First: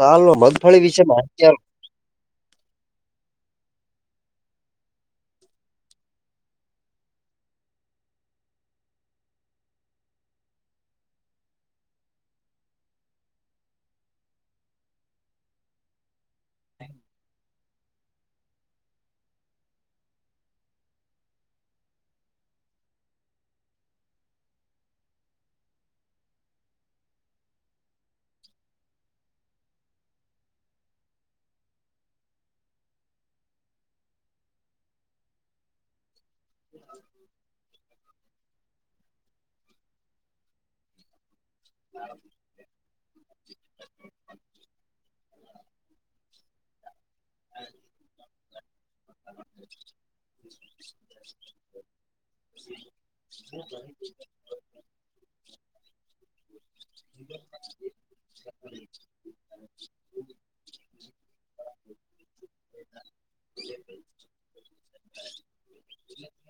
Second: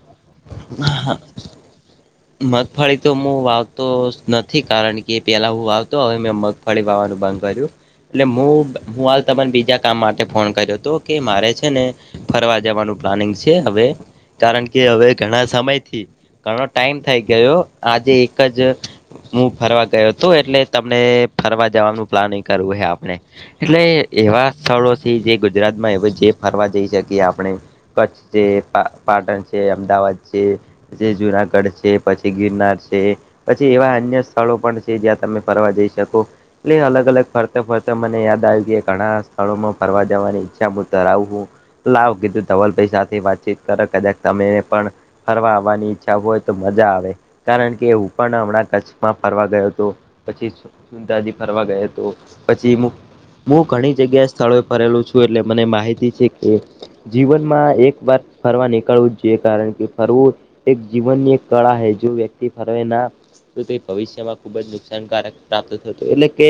હાલ નુ મગફળી વિશે માહિતી મગફળી તો હું વાવતો નથી કારણ કે પેલા હું વાવતો હવે મે મગ ફળી વાવવાનું ભાગ કર્યું એટલે હું હાલ તને બીજા કામ માટે ફોન કર્યો હતો કે મારે છે ને ફરવા જવાનું પ્લાનિંગ છે હવે કારણ કે કે હવે ઘણા સમયથી ઘણો ટાઈમ થઈ ગયો આજે એક જ હું ફરવા ગયો હતો એટલે તમને ફરવા જવાનું પ્લાનિંગ કરવું હે આપણે એટલે એવા સ્થળો છે જે ગુજરાત માં એ જે ફરવા જઈ શકીએ આપણે કચ્છ છે પાટણ છે અમદાવાદ છે જે જુનાગઢ છે પછી ગિરનાર છે. પછી એવા અન્ય સ્થળો પણ છે જ્યાં તમે ફરવા જઈ શકો. એટલે અલગ અલગ ફરતા ફરતા મને યાદ આવી જાય. ઘણા સ્થળોમાં ફરવા જવાની ઈચ્છા મુ ધરાઉ આવું લાવ કીધું ધવલભાઈ સાથે વાતચીત કરે કદાક તમે પણ ફરવા આવવાની ઈચ્છા હોય તો મજા આવે. કારણ કે હું પણ હમણાં કચ્છમાં ફરવા ગયો હતો પછી અજી ફરવા ગયો તો પછી હું ઘણી જગ્યાએ સ્થળોએ ફરેલું છું. એટલે મને માહિતી છે કે જીવનમાં એક વાર ફરવા નીકળવું જે કારણ કે ફરવું એક જીવનની એક કળા હે જો વ્યક્તિ ફરવે ના તો તે ભવિષ્યમાં ખુબ જ નુકસાનકારક પ્રાપ્ત થતું હતું એટલે કે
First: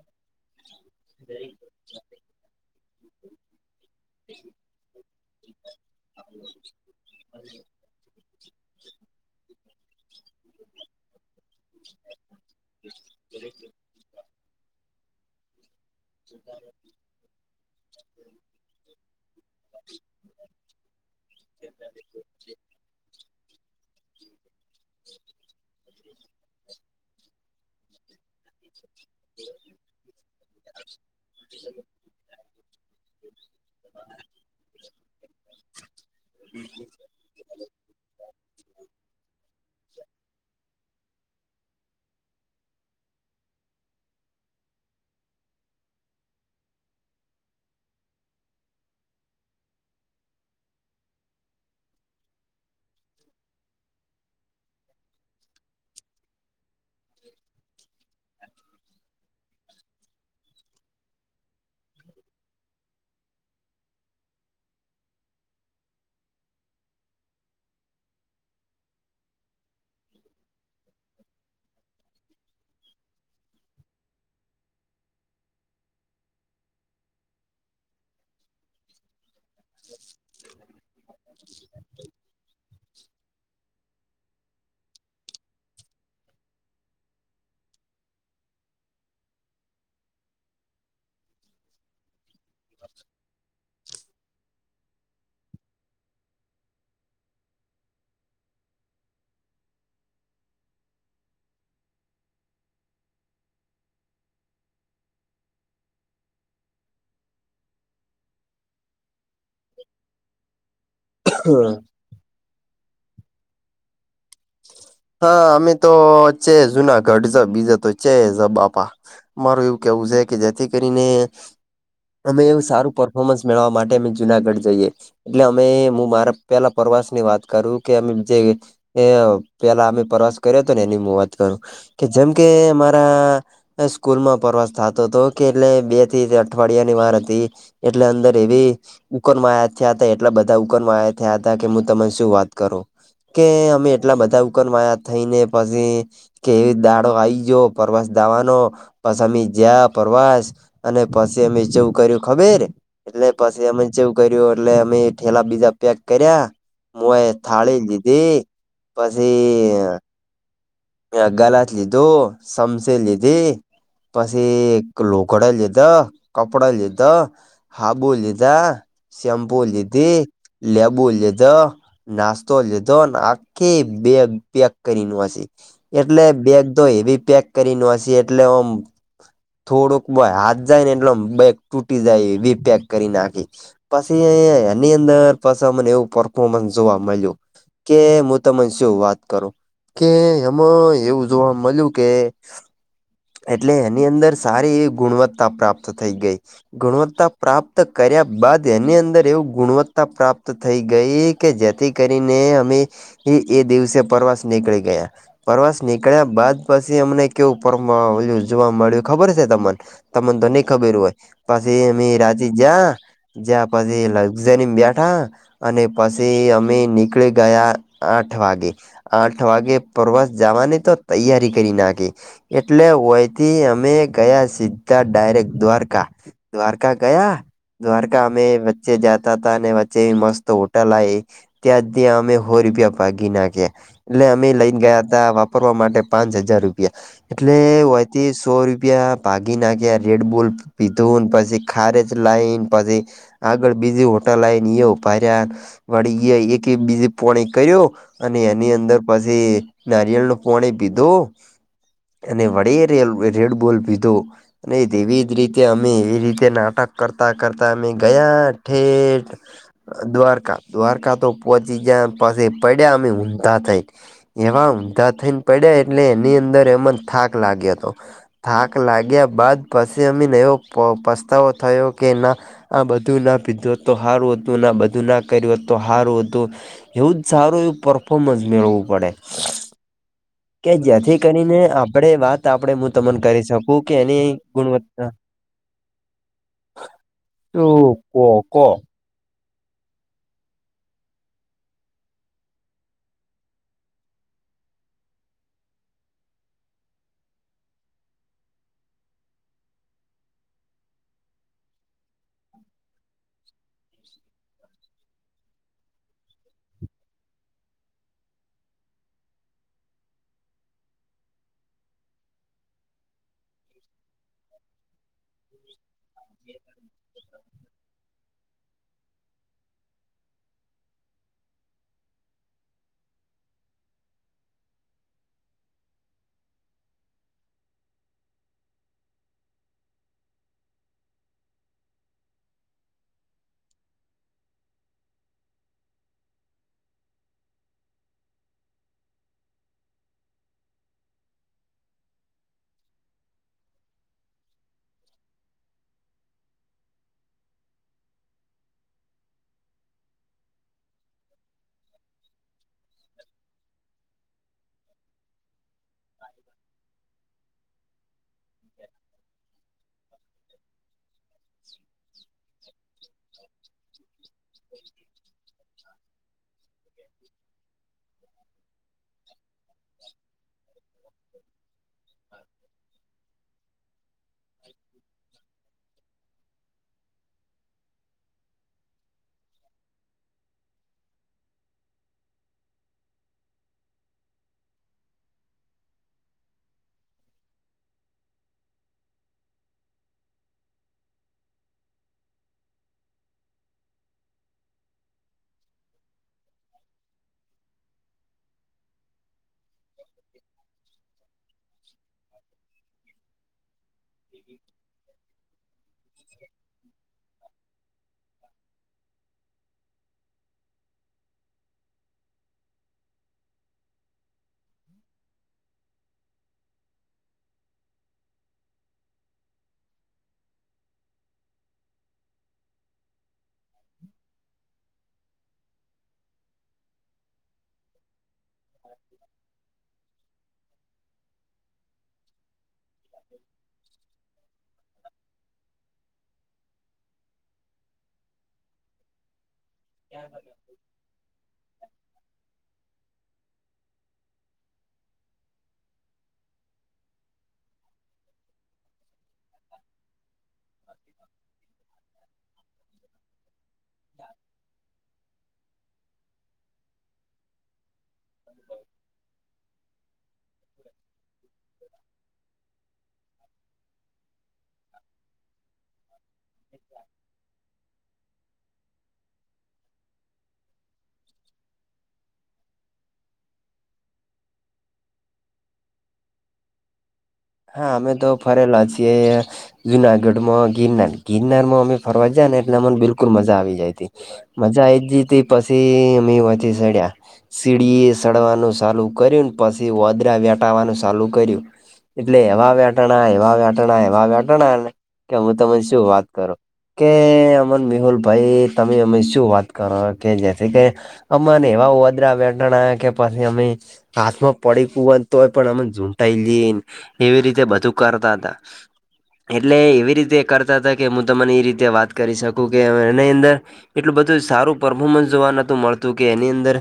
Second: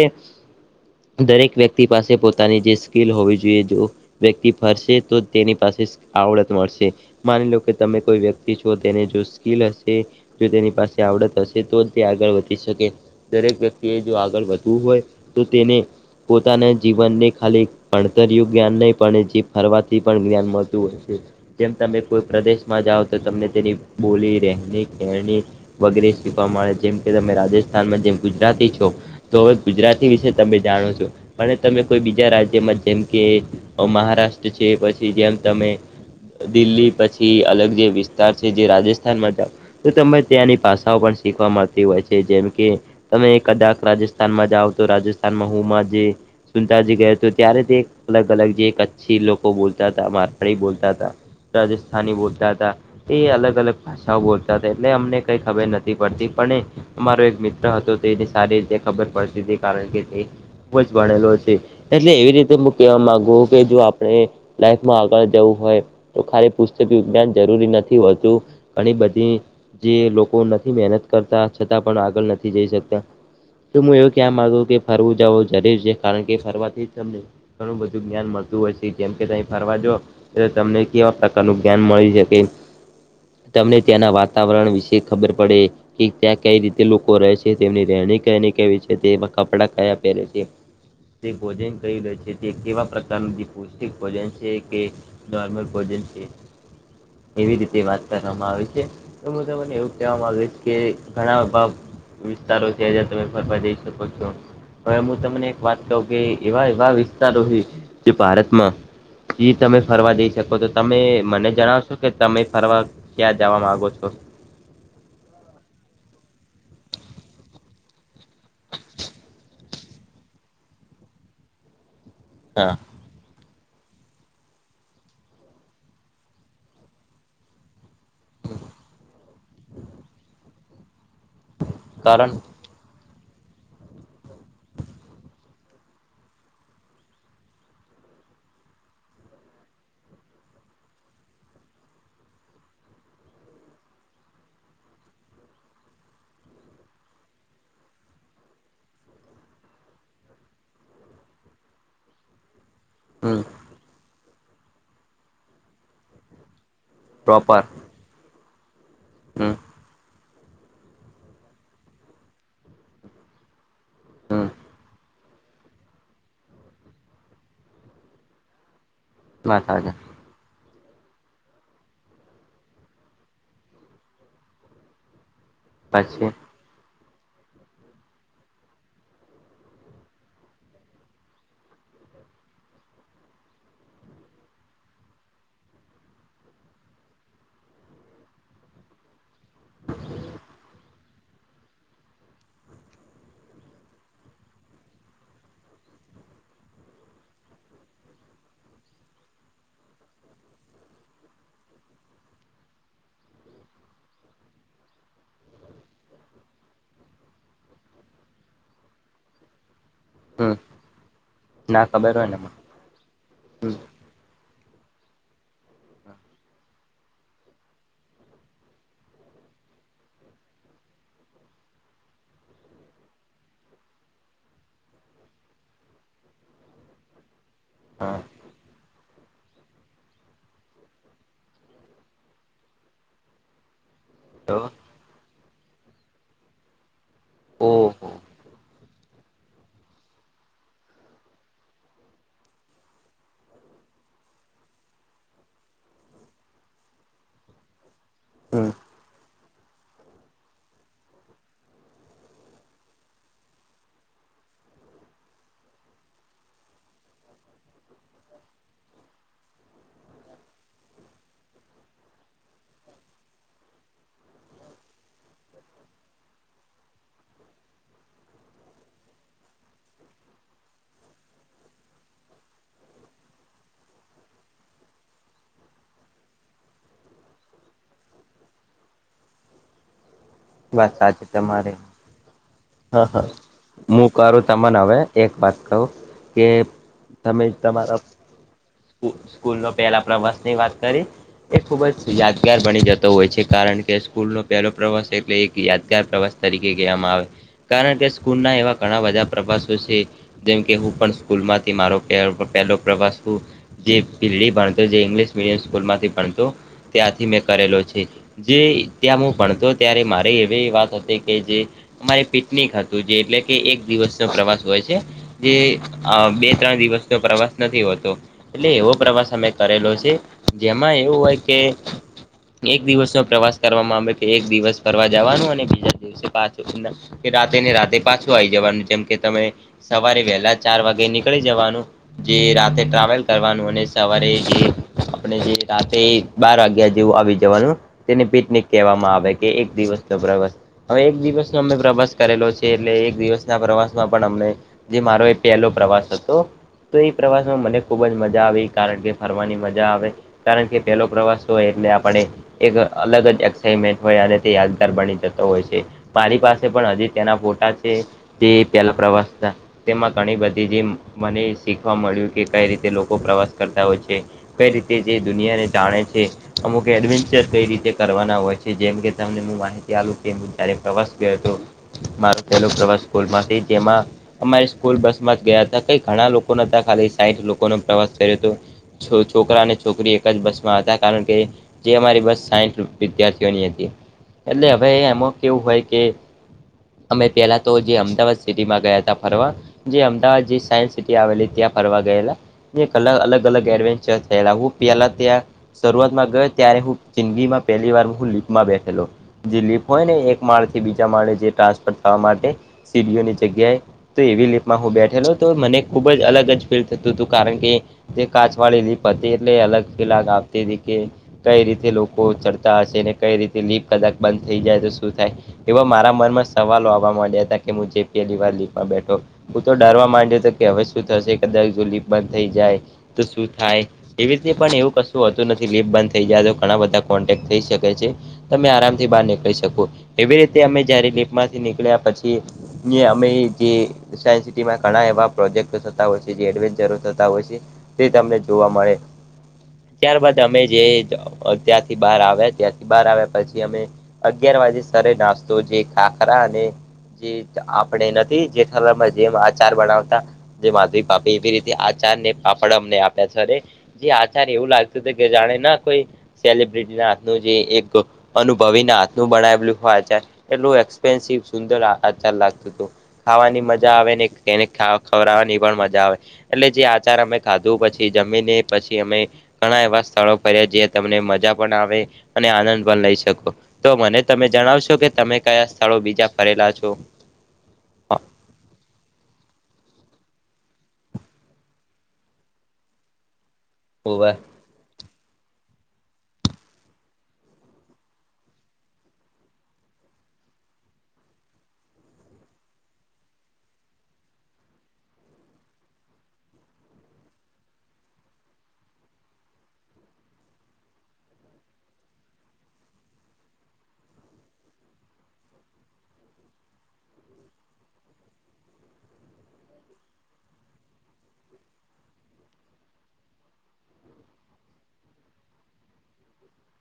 દરેક વ્યક્તિ પાસે પોતાની જે સ્કીલ હોવી જોઈએ જો વ્યક્તિ ફરશે તો તેની પાસે આવડત મળશે માની લો કે તમે કોઈ વ્યક્તિ છો તેને જો સ્કીલ હશે જો તેની પાસે તે આવડત હશે તો જ તે આગળ વધી શકે દરેક વ્યક્તિ કે જો આગળ વધવું હોય તો તેને પોતાના જીવનને ખાલી ભણતર યું જ્ઞાન નહીં પણે જે ફરવાથી પણ જ્ઞાન મળતું હોય છે જેમ તમે કોઈ પ્રદેશ માં જાઓ તો તમને તેની બોલી રહેણી કેરણી વગેરે શીખવા મળે જેમ કે તમે રાજસ્થાનમાં જેમ ગુજરાતી છો તો હવે ગુજરાતી વિશે તમે જાણો છો અને તમે કોઈ બીજા રાજ્ય જેમ કે મહારાષ્ટ્ર છે પછી જેમ તમે દિલ્હી પછી થી અલગ જે વિસ્તાર છે જે રાજસ્થાનમાં જાઓ તો તમે ત્યાંની ભાષાઓ પણ શીખવા મળતી હોય છે જેમ કે તમે કદાચ રાજસ્થાનમાં જાઓ તો રાજસ્થાનમાં હુંમાં જે સુનતાજી ગયો તો ત્યારે તે અલગ અલગ જે એક કચ્છી લોકો બોલતા હતા મારવળી બોલતા હતા રાજસ્થાની બોલતા હતા એ અલગ અલગ ભાષાઓ બોલતા હતા એટલે અમને કઈ ખબર નથી પડતી પણ મારો એક મિત્ર હતો તેને સારી રીતે ખબર પડતી હતી કારણ કે તે ખુબ ભણેલો છે એટલે એવી રીતે હું કેહેવા માંગુ કે જો આપણે લાઈફમાં આગળ જવું હોય તો ખ પુસ્તક વિજ્ઞાન જરૂરી નથી હોતું ઘણી બધી જે લોકો નથી મહેનત કરતા છતાં પણ આગળ નથી જઈ શકતા તો હું એવું ક્યાં માગુ કે ફરવું જવું જરૂર છે કારણ કે ફરવાથી જ તમને ઘણું બધું જ્ઞાન મળતું હોય છે જેમકે ત ફરવા જો એ તમને કેવા ન જ્ઞાન મળી શકે તમને ત્યાંના વાતાવરણ વિશે ખબર પડે કે ત્યાં કઈ રીતે લોકો રહે છે તેમની રહેણી કેણી કેવી છે તે કપડા કયા પહેરે છે જે ભોજન કરી રહે છે તે કેવા પ્રકારનું જે પૌષ્ટિક ભોજન છે કે નર્મલ કોજે છે એવી રીતે વાત કરવામાં આવે છે તમને એવું કહેવામાં કે ઘણા ભ વિસ્તારો છે હજં તમે ફરવા જઈ શકો છો હવે હું તમને એક વાત કહ કે એવા એવા વિસ્તારો છે જે ભારતમાં જી તમે ફરવા જઈ શકો તો તમે મને જણાવશો કે તમે ફરવા ક્યાં જવા માંગો છો હા અમે તો છે જુના ગઢ જ બીજા તો છે જ બાપા મારું એવું કેવું છે કે જેથી કરીને અમે એવું હા સારું પફોર્મન્સ મેળવવા માટે અમે જુનાગઢ જઈએ એટલે અમે હું મારા પેલા પ્રવાસની વાત કરું કે જે એ પેલા અમે પ્રવાસ કર્યો તો ને એની હું વાત કરું કે જેમ કારણ કે અમારા સ્કૂલ માં પ્રવાસ થતો હતો કે એટલે બે થી અઠવાડિયા ની વાર હતી એટલે અંદર એવી ઉકરમાયાં આયા થયા હતા એટલા બધા ઉકરમાંયા આયા થયા હતા કે હું તને શું વાત કરું કે અમે એટલા બધા ઉકરમાયા થઈને પછી કે એ દાડો આઈ ગયો પ્રવાસ જવાનો પસ અમે જયા પ્રવાસ અને પછી એમે જેવું કર્યું ખબર એટલે હમ પછી અમે જેવું કર્યું એટલે અમે ઠેલા બીજા પેક કર્યા હું એ પ્રોપર થાળી લીધી પછી હમ ગ્લાસ લીધો સમસી લીધી હમ પછી એક લોકો ઘોડ લીધો કપડા લીધો હાબુ લીધા શેમ્પુ માથાજ લીધી લેબુ લીધો નાસ્તો લીધોને આખી બેગ પેક કરી ને હશિ એટલે પછી બેગ તો હેવી પેક કરીને હશે એટલે આમ થોડુંક હાથ જાય ને એટલે બેક તૂટી જાય બી પેક કરી નાખી પછી એની અંદર પસે એવું પરફોર્મન્સ જોવા મળ્યું કે હું તને શું વાત કરું કે એમાં એવું જોવા મળ્યું કે એટલે એની અંદર સારી એવી ગુણવત્તા પ્રાપ્ત થઈ ગઈ ગુણવત્તા પ્રાપ્ત કર્યા બાદ એની અંદર એવું ગુણવત્તા પ્રાપ્ત થઈ ગઈ કે જેથી કરીને અમે એ એ દિવસે પ્રવાસ નીકળી ગયા પ્રવાસ નીકળ્યા બાદ પછી અમને કેવ ઉપર જોવા મળ્યું ખબર છે તમ તમને તો હમ નહી ખબર હોય પછી ના અમે ખબર હોય ને રાજજી જા જયા પછી લક્ઝરી બેઠા અને પછી અમે નીકળી ગયા આઠ વાગે આઠ વાગે પરવાસ જવાની તો તૈયારી કરી નાખી એટલે વયથી અમે ગયા સીધા ડાયરેક્ટ દ્વારકા દ્વારકા ગયા હા દ્વારકા અમે વચે જતા હતા અને વચ્ચે મસ્ત હોટલ આઈ ત્યાં ત્યાં આમે હો રૂપિયા ભાગી નાખ્યા. એટલે અમે તો લઈને ગયા હતા વાપરવા માટે પાંચ હજાર રૂપિયા એટલે ઓહો તે સો રૂપિયા ભાગી નાખ્યા રેડ બોલ પીધોને પછી ખારેજ લાઈન પછી આગળ બીજી હોટાલ આવી એ ઊભા રયા વળી એક બીજી પોણી કર્યો અને હમ એની અંદર પછી નારિયેળ નું પોણી પીધું. અને વડીએ રેડ બોલ પીધો. અને એવી જ રીતે અમે એવી રીતે નાટક કરતા કરતા અમે ગયા ઠેઠ દ્વારકા દ્વારકા તો પહોંચી જયા પસે પડ્યા અમે ઊંધા થઈ એવા ઊધા થઈને પડ્યા એટલે એની અંદર એમાં થાક લાગ્યો હતો. થાક લાગ્યા બાદ પછી અમીને એવો પ પસ્તાવો થયો કે ના આ બધું ના પીધું હોત તો હાર હતું ના બધું ના કર્યું હોત તો હારું હતું એવું જ સારું એવું પરફોમન્સ મેળવું પડે. કે વાત જેથી સાચી કરીને તમારી આપણે વાત આપણે હું હ તમને હા કરી શકું કે હું એની કરું તમને હવે ગુણવત્તા એક વાત કહો કે તમે શું તમારા કો કો સ્કુ સ્કૂલ નો પહેલા પ્રવાસ ની વાત કરી એ ખુબ જ યાદગાર બની જતો હોય છે કારણ કે સ્કૂલનો પહેલો પ્રવાસ એક એટલે એક યાદગાર પ્રવાસ તરીકે કહેવામાં આવે કારણ કે સ્કૂલના એવા ઘણા બધા પ્રવાસો છે જેમ કે હું પણ સ્કૂલ માંથી મારો પહેલો પ્રવાસ હું જે પીલી ભણતો જે ઇંગ્લિશ મીડિયમ સ્કૂલ માંથી ભણતો ત્યાંથી મેં કરેલો છે જે ત્યાં હું ભણતો ત્યારે મા રે એવી વાત હતી કે જે અમારે પિકનિક હતું જે એટલે કે એક દિવસનો પ્રવાસ હોય છે. જે અ બે ત્રણ દિવસ નો પ્રવાસ નથી હોતો. એટલે એવો પ્રવાસ અમે કરેલો છે જેમાં એવું હોય કે એક દિવસનો પ્રવાસ કરવામાં આવે કે એક દિવસ કરવા જવાનું અને બીજા દિવસે પાછું કે રાતે ને રાતે પાછું આવી જવાનું જેમ કે તમે સવારે વહેલા ચાર વાગે નીકળી જવાનું. જે રાતે ટ્રાવેલ કરવાનું અને સવારે જે આપણે જે રાતે બાર વાગ્યા જેવું આવી જવાનું તેની પીકનિક કહેવામાં આવે કે એક દિવસ નો પ્રવાસ હવે એક દિવસનો અમે પ્રવાસ કરેલો છે એટલે એક દિવસના પ્રવાસમાં પણ અમને જે મારો એ પહેલો પ્રવાસ હતો. તો એ પ્રવાસમાં મને ખૂબ જ મજા આવી કારણ કે ફરવાની મજા આવે કારણ કે પેલો પ્રવાસ હતો એટલે આપણે એક અલગ જ એક્સાઇમેન્ટ હોય અને તે યાદગાર બની જતો હોય છે. મારી પાસે પણ હજી તેના ફોટા છે તે પેલા પ્રવાસના તેમાં ઘણી બધી જે મને શીખવા મળ્યું કે કઈ રીતે લોકો પ્રવાસ કરતા હોય છે કઈ રીતે જે દુનિયાને જાણે છે અમુક એડવેન્ચર કઈ રીતે કરવાના હોય છે જેમ કે તમને હું માહિતી આલુ કે હું જયારે પ્રવાસ ગયો તો માર પેલો પ્રવાસ સ્કૂલ માંથી જેમાં અમારી સ્કૂલ બસ માં જ ગયા હતા કઈક ઘણા લોકો ના હતા ખાલી સાહીઠ લોકોનો પ્રવાસ થયો તો. છો છોકરા અને છોકરી એક જ બસમાં હતા કારણ કે જે અમારી બસ સાઈઠ વિદ્યાર્થી ઘણી હતી એટલે હવે એમાં કેવું હોય કે અમે પહેલાં તો જે અમદાવાદ સિટીમાં ગયા હતા ફરવા જે અમદાવાદ જે સાયન્સ સિટી આવેલી ત્યાં ફરવા ગયેલા. એક અલ અલગ અલગ એડવેન્ચર થયેલા હું પ્યાલા ત્યાં શરૂઆતમાં ગયો ત્યારે હું જિંદગીમાં પહેલી વાર હું લીપમાં બેઠેલો જે લીપ હોય ને એક માળ થી બીજા માળે જે ટ્રાન્સફર થવા માટે સીડીઓ ની જગ્યાએ તો એવી લીફમાં હું બેઠેલો તો મને ખુબ જ અલગ જ ફીલ થતું હતું કારણ કે તે કાચ વાળી લીફ હતી એટલે અલગ [unintelligible] કઈ રીતે લોકો ચડતા હશે ને કઈ રીતે લીફ કદાક બંધ થઈ જાય તો શું થાય એવા મારા મન માં સવાલ આવવા માંડ્યા હતા કે હ જે લમાં બેઠો હું તો ડરવા માંડ્યો હતો કે હવે શું થશે કદાચ જોલીપ બંધ થઈ જાય તો શ થાય એવી રીતે પણ એવું કશું હોતું નથી લીપ બંધ થઈ જાય તો ઘણા બધા કોન્ટેક થઈ શકે છે. તમે આરામથી બહાર નીકળી શકો. એવી રીતે અમે જયારે લીફ્ટ માંથી નીકળ્યા પછી અમે જે સાયન્સ સિટીમાં ઘણા એવા પ્રોજેક્ટ ય જે એડવેન્ચરો થતા હોય છે. તે તમને જોવા મળે ત્યારબાદ અમે જે ત્યાંથી બહાર આવ્યા ત્યાં બાર આવ્યા પછી અમે અગિયાર વાગ્યે સર નાસ્તો જે ખાખરા અને જે આપણે નથી જેમાં જેમ આચાર બનાવતા જે માધ પાપે એવી રીતે આચાર ને પાપડ અમને આપ્યા છે સરે જી આચાર્ય એવું લાગતું હત કે જાણે ના કોઈ સેલિબ્રિટી હાથનું જે એક અનુભવીને હાથનું બનાવેલું હોય. એટલું એક્સપેન્સિવ સુંદર આચાર લાગતું હતો. ખાવાની મજા આવે ને એને ખવડવાની પણ મજા આવે. એટલે જે આચાર અમે ખાધું પછી જમીન પછી અમે ઘણા એવા સ્થળો ફ્યા જે તમને મજા પણ આવે. અને આનંદ પણ લઈ શકો તો મને તમે જણાવશો કે તમે કયા સ્થળો બીજા ફરેલા છો? હા અમે તો ફરેલા છીએ. જુનાગઢમાં ગિરનાર. ગિરનાર માં અમે ફરવા જયા ને એટલે અમને બિલકુલ મજા આવી જાયતી. હા મજા આઈ જી ત પછી મ વતી સડ્યા સીડી એ સડવાનું ચાલુ કર્યું પછી વદરા વેટાવાનું ચાલુ કર્યું. એટલે એવા વેટાણા એવા વેટાણા એવા વેટાણા કે હું તને શું વાત કરો. કે અમર મેિહુલભાઈ તમે અમે શું વાત કરો કે જેથી કે અમાને એવા વદ્ર વઠણા કે પછી અમે ક્સમાં પડે ક હો તોય પણ આમાં ઝુંટાઈ લઈન એવી રીતે બધું કરતા હતા. એટલે એવી રીતે કરતા હતા કે હું તમને એ રીતે વાત કરી શકું કે એની અંદર એટલું બધું સારું પર્ફોર્મન્સ જોવા નતું મળતું કે એની અંદર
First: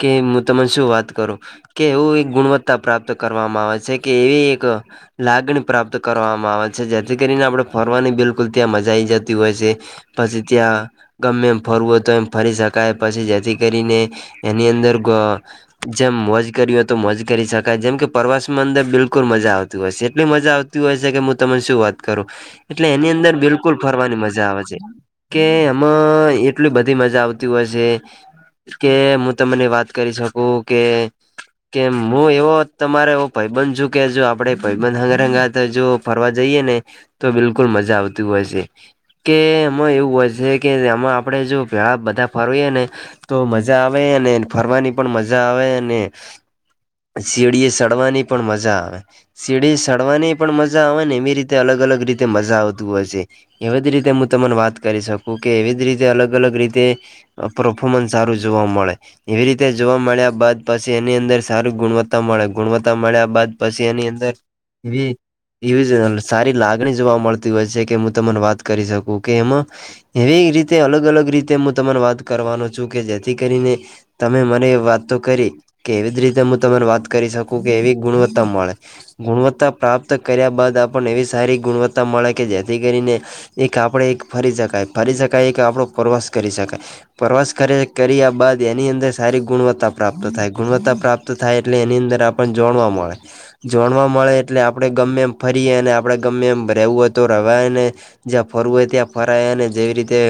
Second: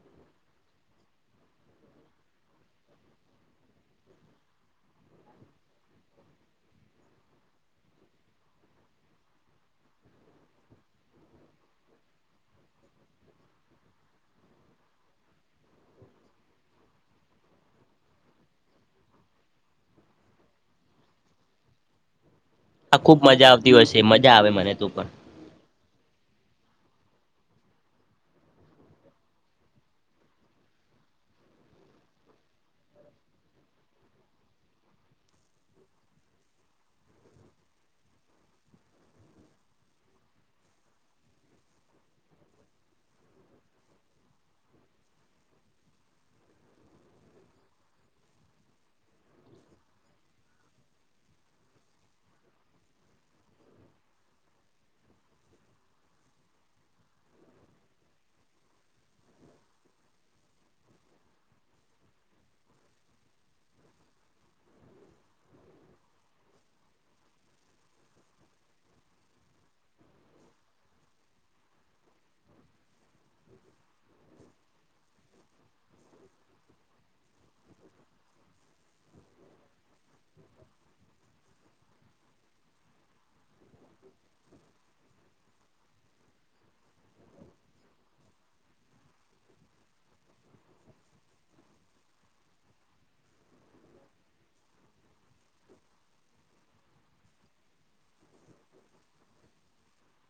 કે હું તને શું વાત કરું કે એવું એક ગુણવત્તા પ્રાપ્ત કરવામાં આવે છે કે એવી [inaudible] લાગણી પ્રાપ્ત કરવામાં આવે છે જેથી કરીને આપણે ફરવાની બિલકુલ ત્યાં મજા આવી જતી હોય છે. પછી ત્યા ગમે એમ ફરવું હોય તો એમ ફરી શકાય. પછી જેથી કરીને એની અંદર જેમ મોજ કરી હોય તો મોજ કરી શકાય. જેમ કે પ્રવાસ માં અંદર બિલકુલ મજા મજા આવતી હોય છે. એટલી મજા આવતી હોય છે કે હું તમને શું વાત કરું. એટલે એની ખુબ અંદર મજા બિલકુલ આવતી હશે ફરવાની મજા આવે મને છે. તો પણ કે આમાં એટલી બધી મજા આવતી હોય છે. કે હું તમને વાત કરી શકું કે કે હું એવો તમારે ભય બન છુ કે આપડે ભબંધ હંગ હંગા જો ફરવા જઈએે ને તો બિલકુલ મજા આવતી હોય છે. કે એમાં એવું હોય છે કે એમાં આપણે જો પેળા બધા ફરવીએ ને તો મજા આવે અને ફરવાની પણ મજા આવે અને સીડીએ સડવાની પણ મજા આવે. સીડી સડવાની પણ મજા આવે ને એવી રીતે અલગ અલગ રીતે મજા આવતું હોય છે. એવી જ રીતે હું તમને વાત કરી શકું કે એવી જ રીતે અલગ અલગ રીતે અત્ર ફોર્મન્સ સારું જોવા મળે. એવી રીતે જોવા મળ્યા બાદ પછી એની અંદર સારું ગુણવત્તા મળે ગુણવત્તા મળ્યા બાદ પછી એની છે. ઝ સારી લાગણી જોવા મળતી હોય છે કે હું તમને વાત કરી શકું કે એમાં એવી રીતે અલગ અલગ રીતે હું તમારે વાત કરવાનો છું કે જેથી કરીને તમે મને એ વાત તો કરી. કે એવી જ રીતે હું તમને વાત કરી શકું કે એવી ગુણવત્તા મળે ગુણવત્તા પ્રાપ્ત કર્યા બાદ આપને એવી સારી ગુણવત્તા મળે કે જેથી કરીને એક આપણેે એક ફરી શકાય ફરી શકાય એક આપણો પ્રવાસ કરી શકાય. પ્રવાસ કર્યા કર્યા બાદ એની અંદર સારી ગુણવત્તા પ્રાપ્ત થાય ગુણવત્તા પ્રાપ્ત તો થાય એટલે એની અંદર આપને જોવા ના મળે. જોણવા મળે એટલે આપણે ગમે એમ ફરીએ અને આપણે ગમે એમ રહેવું હોય તો રવાય ને જ્યાં ફરવું હોય ત્યાં ફરાય અને જેવી રીતે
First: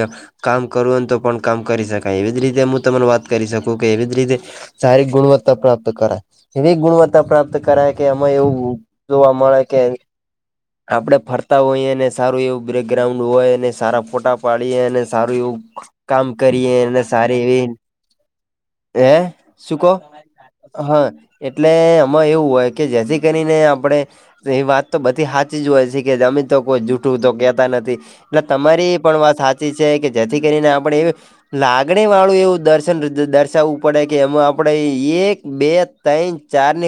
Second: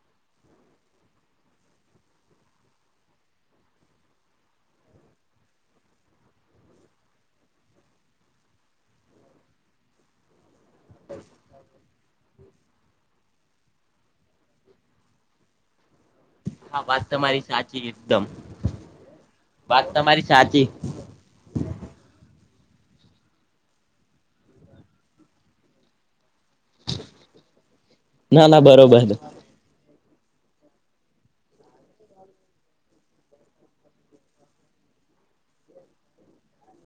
કામ કરુંને તો પણ કામ કરી શકાય એવી જ રીતે હું તને વાત કરી શકું કે એવી જ રીતે સારી ગુણવત્તા પ્રાપ્ત કરાય એવી ગુણવત્તા પ્રાપ્ત કરાય કે કે એમાં એવું જો અમા કે આપડે ફરતા હોઈ અને સારું એવું બ્રેકગ્રાઉન્ડ હોય અને સારા ફોટા પાડીએ અને સારું એવું કામ કરીએ હા અને વાત સારી તમારી એવી સાચી એકદમ હે શું વાત કહો તમારી સાચી હા એટલે એમાં એવું હોય કે જેથી કરીને આપડે તે એ વાત તો બધી સાાચી જ હોય છે કે અમે તો કોઈ જૂઠું તો કેતા નથી. એટલે ના ના તમારી બરોબર પણ વાત સાચી છે કે જેથી કરીને આપણે એવ લાગણી વાળું એવું દર્શન દર્શાવવું પડે કે એમાં આપણેે એક બે તઈણ ચારની